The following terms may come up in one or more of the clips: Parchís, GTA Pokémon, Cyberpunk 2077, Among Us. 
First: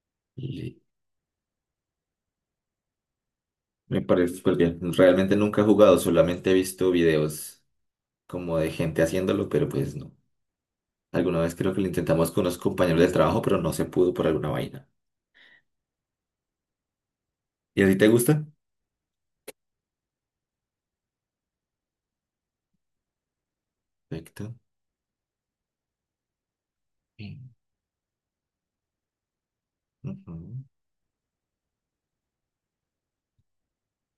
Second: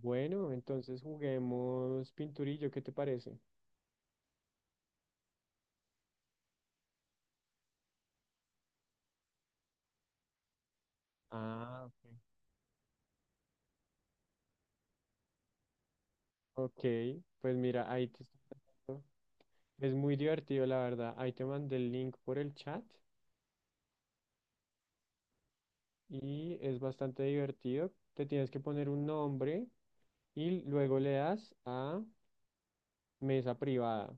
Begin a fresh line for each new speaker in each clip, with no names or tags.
Bueno,
Y
entonces juguemos pinturillo, ¿qué te parece?
me parece porque realmente nunca he jugado, solamente he visto videos como de gente haciéndolo, pero pues no. Alguna vez creo que
Ah,
lo
ok.
intentamos con unos compañeros de trabajo, pero no se pudo por alguna vaina.
Ok, pues
¿Y a
mira,
ti te
ahí te estoy
gusta?
mandando- Es muy divertido, la verdad. Ahí te mandé el link por el chat
Perfecto.
y es bastante
Sí.
divertido. Te tienes que poner un nombre y
Ujú.
luego le das a mesa privada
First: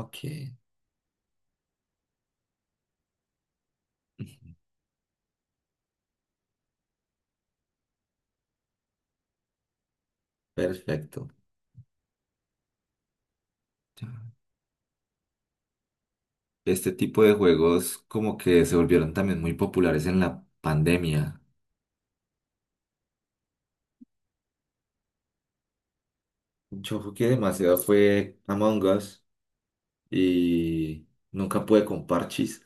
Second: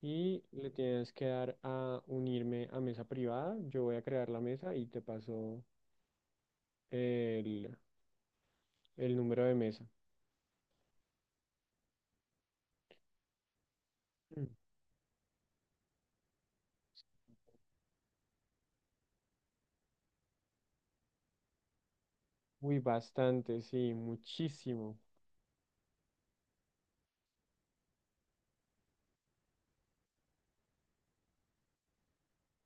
y le tienes que dar a unirme a mesa privada. Yo voy a crear la
Ujú.
mesa y te paso el, el número de mesa.
Perfecto. Ya.
Mm.
Este tipo de juegos como que se volvieron también muy populares en la pandemia.
Uy, bastante, sí, muchísimo.
Yo jugué demasiado fue Among Us y nunca pude con Parchís.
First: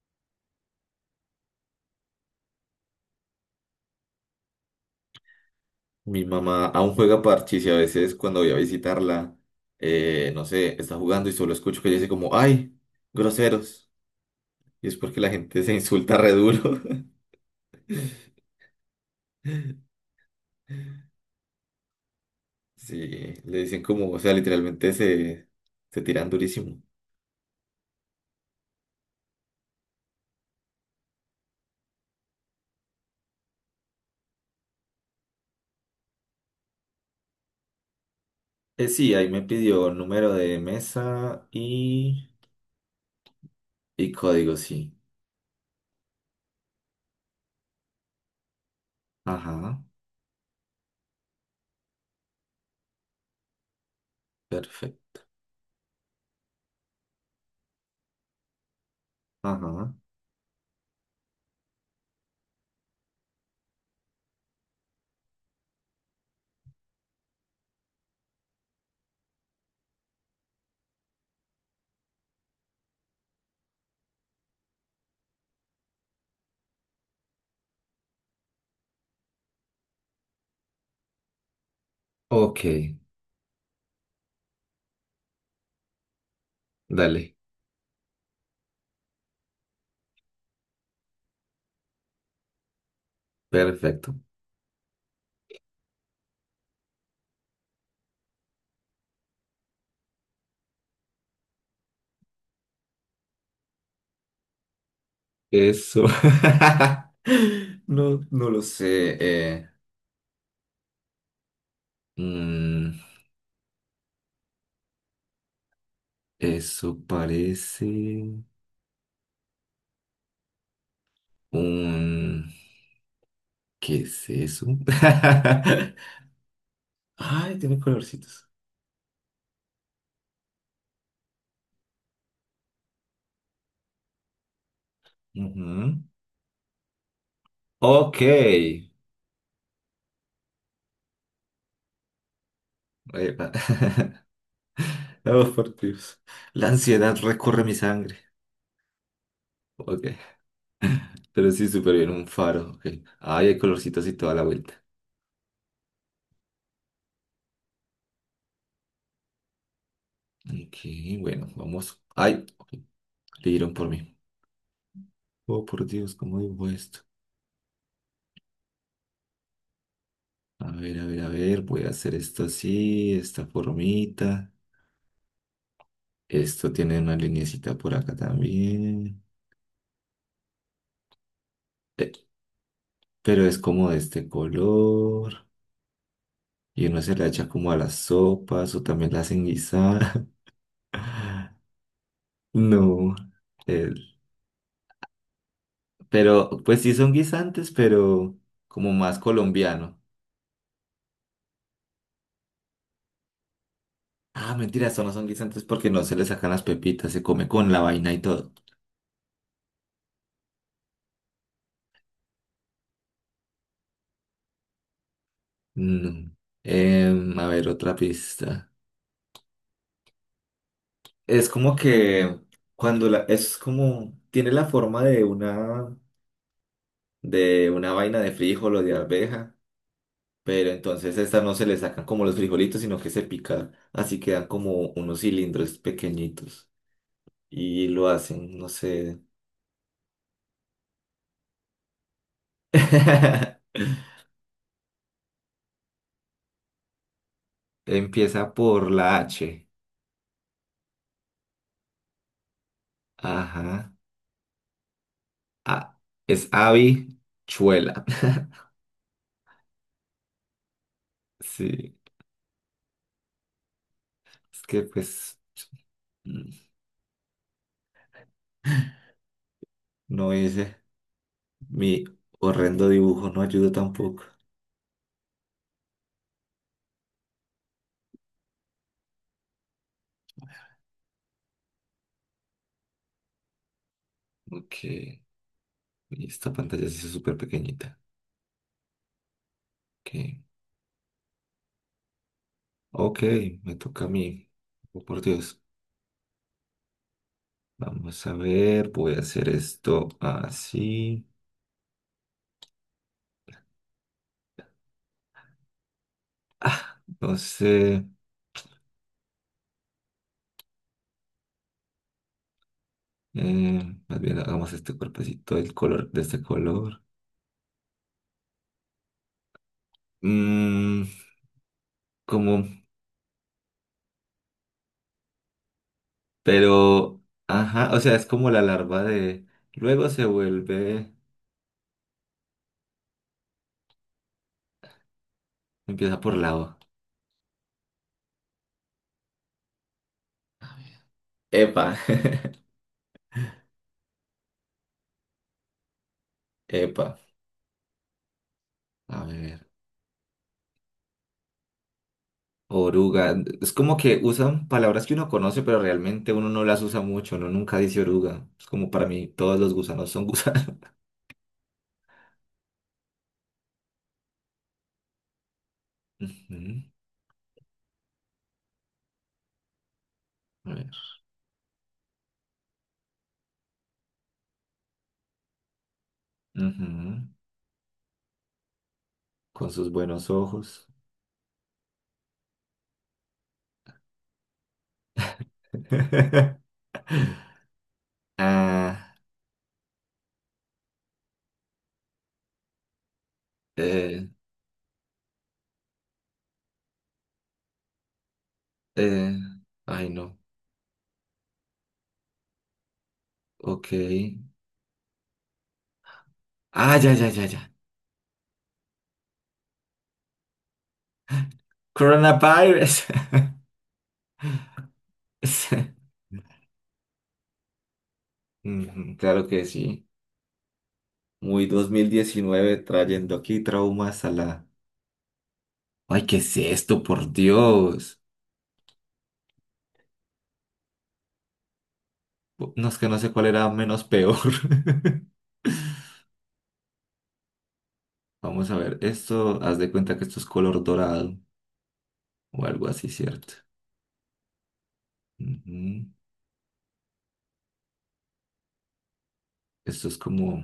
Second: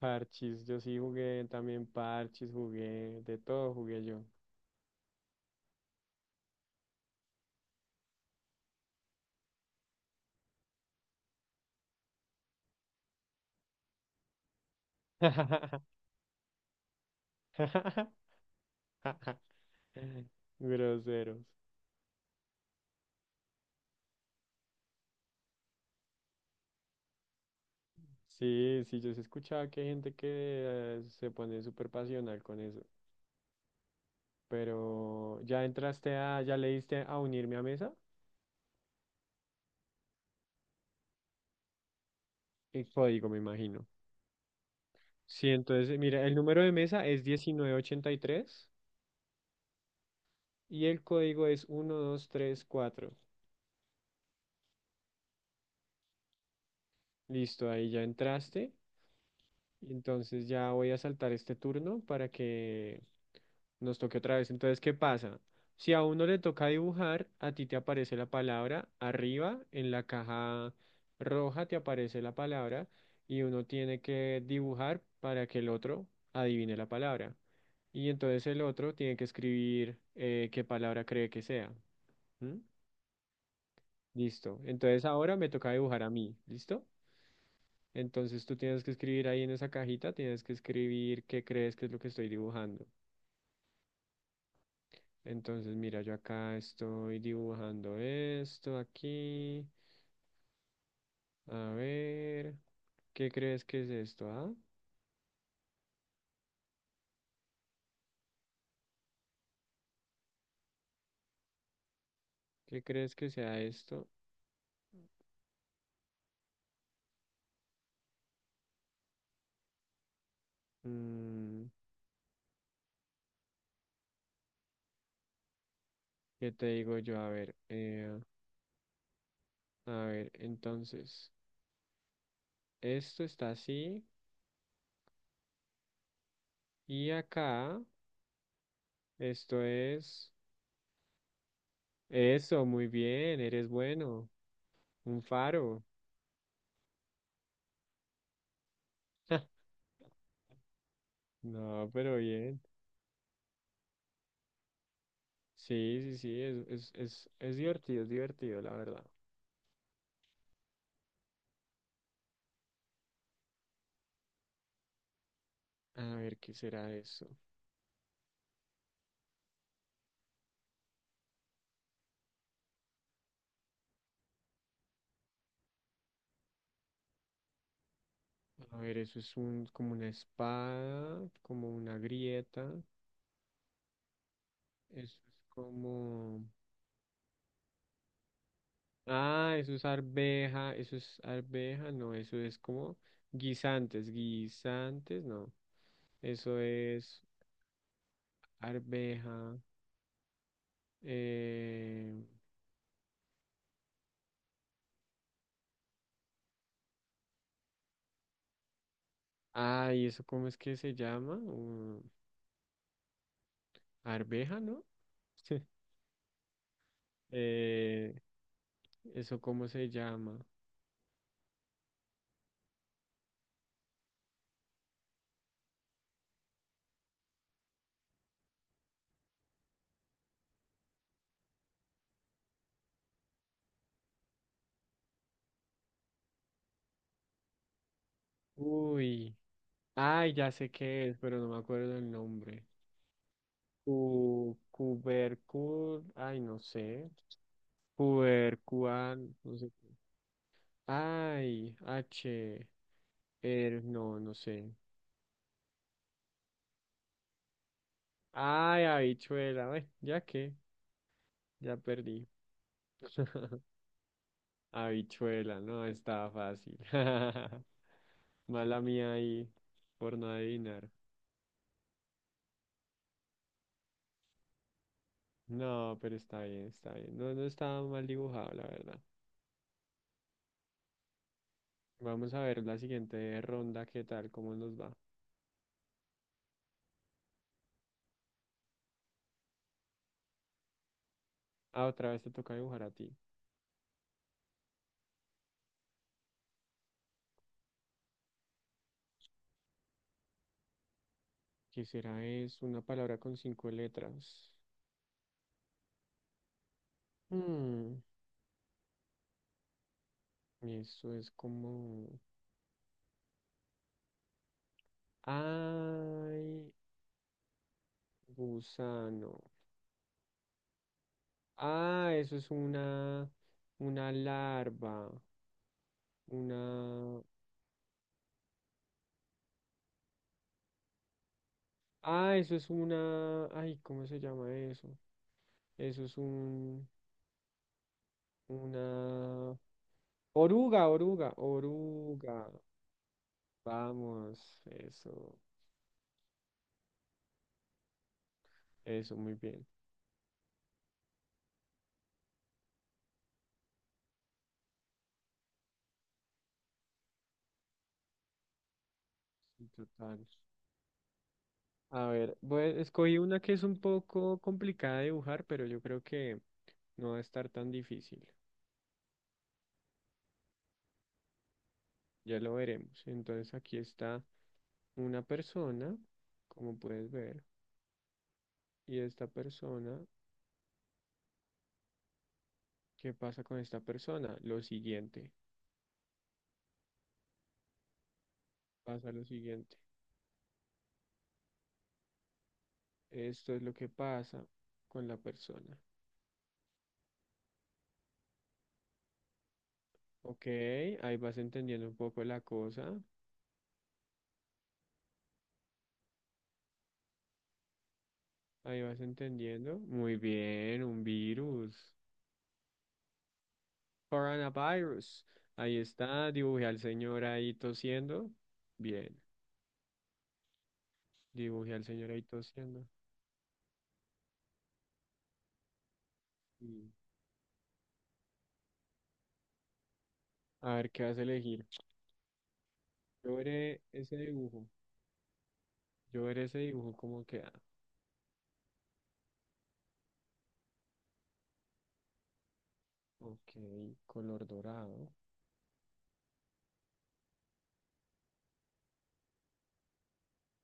Parchis, yo sí jugué también parchis, jugué, de todo jugué yo.
Mi mamá aún juega parchís y a veces cuando voy a visitarla, no sé, está jugando y solo escucho que ella dice como, ¡ay! Groseros. Y es porque la gente se insulta re duro.
Groseros.
Sí, le dicen como, o sea, literalmente se tiran durísimo.
Sí, sí, yo sí escuchaba que hay gente que se pone súper pasional con eso. Pero ya entraste a, ya le diste a unirme a mesa.
Sí, ahí me pidió número de mesa
El código, me imagino.
y código, sí.
Sí, entonces, mira, el número de mesa es 1983
Ajá,
y el código es 1234.
perfecto.
Listo, ahí ya entraste.
Ajá.
Entonces ya voy a saltar este turno para que nos toque otra vez. Entonces, ¿qué pasa? Si a uno le toca dibujar, a ti te aparece la palabra arriba, en la caja roja te aparece la palabra y uno tiene que dibujar para que el otro adivine la palabra. Y entonces el otro tiene que escribir qué palabra cree que sea. ¿Mm?
Ok,
Listo. Entonces ahora me toca dibujar a mí. ¿Listo?
dale,
Entonces tú tienes que escribir ahí en esa cajita, tienes que escribir qué crees que es lo que estoy dibujando.
perfecto.
Entonces mira, yo acá estoy dibujando esto aquí. A ver, ¿qué crees que es esto? ¿Ah?
Eso. No, no lo sé.
¿Qué
Mm,
crees que sea esto?
eso parece
Mm,
un... ¿Qué es eso?
¿qué te digo yo?
Ay, tiene colorcitos.
A ver, entonces, esto está así
Ujú.
y acá,
Ok.
esto es... Eso, muy bien,
Epa.
eres bueno. Un
Oh, por
faro.
Dios. La ansiedad recorre mi sangre. Ok. Pero sí,
No,
súper bien.
pero
Un
bien.
faro. Ok. Ay, hay colorcitos y toda la vuelta.
Sí, sí, sí, es divertido, es divertido, la verdad.
Ok, bueno, vamos. Ay, ok, le dieron por mí. Oh, por
A
Dios,
ver,
¿cómo
¿qué
digo
será
esto?
eso?
A ver, a ver, a ver. Voy a hacer esto así, esta formita. Esto tiene una linecita por acá
A ver, eso
también.
es un, como una espada, como una
Eh,
grieta.
pero es como de este
Eso es
color.
como...
Y uno se la echa como a las sopas o también la hacen
Ah,
guisar.
eso es arveja, no, eso es como
No.
guisantes,
el-
guisantes, no. Eso
pero pues sí son
es
guisantes, pero como más
arveja.
colombiano.
Eh...
Ah, mentira, estos no son guisantes porque no se le sacan las pepitas, se come con la vaina y todo.
Ah, ¿y eso cómo es que se llama? Arveja, ¿no?
No. A ver, otra
Eh,
pista.
¿eso cómo se llama?
Es como que cuando es como, tiene la forma de una vaina de frijol o de arveja, pero entonces estas no se le sacan como los frijolitos, sino que se pica, así quedan como unos cilindros pequeñitos y lo hacen, no sé.
Uy. Ay, ya sé qué es, pero no me acuerdo el nombre. Cu, cubercul, ay, no sé.
Empieza por la
Cubercuan, no
H.
sé qué. Ay, H, er,
Ajá.
no, no sé.
Ah, es habichuela.
Ay, habichuela, ay, ya qué, ya
Sí,
perdí.
es que pues
Habichuela, no, estaba
mm,
fácil. Mala mía ahí, por no
no hice
adivinar.
mi horrendo dibujo, no ayudo tampoco.
No, pero está bien, está bien. No, no estaba mal dibujado, la verdad. Vamos a ver la siguiente ronda, qué tal, cómo
Ok,
nos va.
y esta pantalla se es súper pequeñita. Ok.
Ah, otra vez te toca dibujar a ti.
Ok, me toca a mí. Oh, por Dios. Vamos a ver, voy a hacer esto así.
Quisiera. Es una palabra con cinco letras.
No
Hmm,
sé.
y eso es como...
Más bien hagamos este cuerpecito, el color de este
Ay,
color.
gusano.
Mm,
Ah, eso es
como,
una... Una larva.
pero,
Una...
ajá, o sea, es como la larva de... Luego se vuelve,
Ah, eso es una... Ay, ¿cómo se llama eso? Eso es
empieza por lava.
un... Una... Oruga, oruga,
Epa.
oruga. Vamos, eso.
Epa,
Eso,
a
muy bien.
ver, oruga. Es como que usan palabras que uno conoce, pero realmente uno no las usa mucho, uno nunca dice oruga. Es como para mí, todos
Sí,
los gusanos son
total.
gusanos.
A ver, voy- escogí una que es un poco complicada de dibujar, pero yo creo que
Ujú.
no va a estar tan difícil.
A ver.
Ya lo veremos. Entonces aquí está una persona, como puedes
Ujú.
ver, y esta
Con sus
persona,
buenos ojos.
¿qué pasa con esta persona? Lo siguiente, pasa
Ah,
lo siguiente. Esto es lo que
eh,
pasa con la persona.
eh, ay, no.
Ok, ahí vas entendiendo un poco la cosa.
Ok. Ah, ya, ya, ya, ya.
Ahí vas entendiendo. Muy bien, un virus.
Coronavirus.
Coronavirus. Ahí
Sí.
está. Dibujé al señor ahí tosiendo.
Ujú.
Bien.
Claro que sí. Muy
Dibujé al
dos mil
señor ahí
diecinueve
tosiendo.
trayendo aquí traumas a la... Ay, ¿qué es
Y
esto? Por Dios.
a ver qué vas a elegir.
No es que no sé
Yo
cuál era
veré
menos
ese
peor.
dibujo. Yo veré ese dibujo cómo queda.
Vamos a ver, esto, haz de cuenta que esto es color dorado o algo así, ¿cierto?
Ok. Color dorado.
Ujú. Esto es como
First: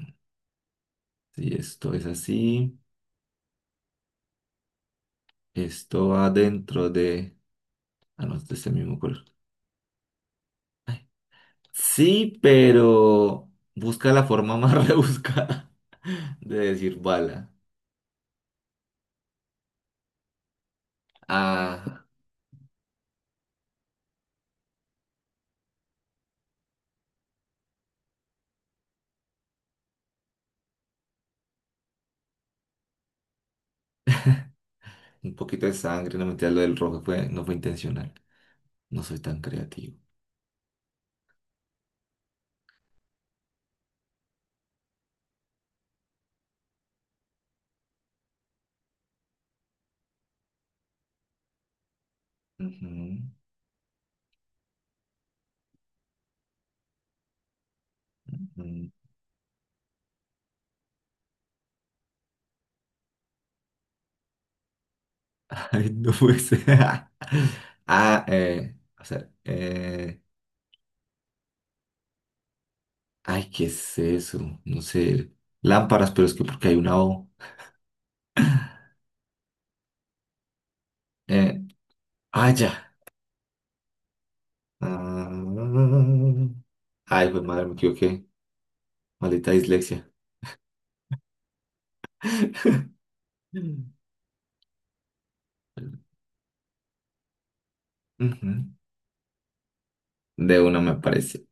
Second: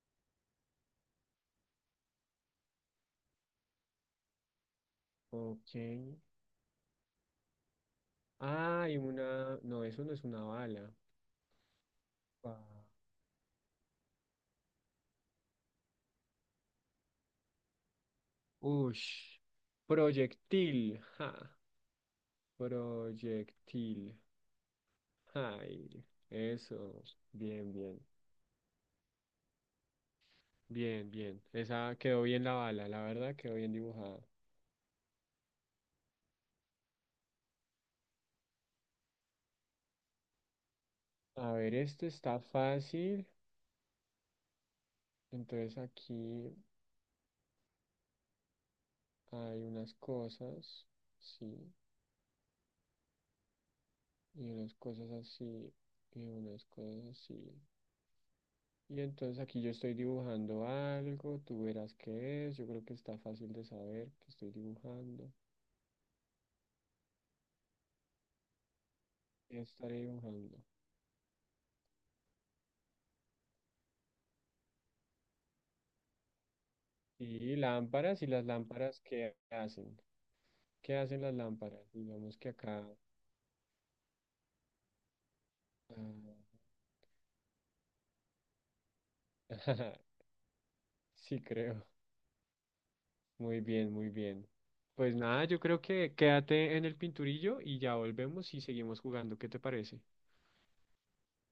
si esto es así,
Ok.
esto va dentro de... Ah, no, es de este
Ah, y
mismo color.
una. No, eso no es una bala.
Sí,
Ah.
pero busca la forma más rebuscada de decir bala.
Ush. Proyectil. Ja.
Ah,
Proyectil. Ay. Eso. Bien, bien. Bien, bien. Esa quedó bien la bala, la verdad, quedó bien dibujada.
un poquito de sangre, no mentira, lo del rojo fue, no fue intencional. No soy tan creativo.
A ver, esto está fácil. Entonces aquí hay unas cosas, sí,
Ujú,
y unas cosas así, y unas cosas así.
ujú.
Y entonces aquí yo estoy dibujando algo, tú verás qué es. Yo creo que está fácil de saber que estoy dibujando.
Ay, no puede ser. Ah, eh, o sea,
¿Qué estaré
eh,
dibujando?
ay, ¿qué es eso? No sé. Lámparas, pero es que porque hay una O.
Y lámparas, y las lámparas, ¿qué hacen? ¿Qué hacen las
Eh,
lámparas? Digamos que
ah,
acá...
ya. Ah.
ah,
Ay, pues madre, me equivoqué. Maldita dislexia.
sí, creo. Muy
Mm.
bien, muy bien. Pues nada, yo creo que quédate en el pinturillo y ya volvemos y
Ujú.
seguimos jugando. ¿Qué te parece?
De una me parece.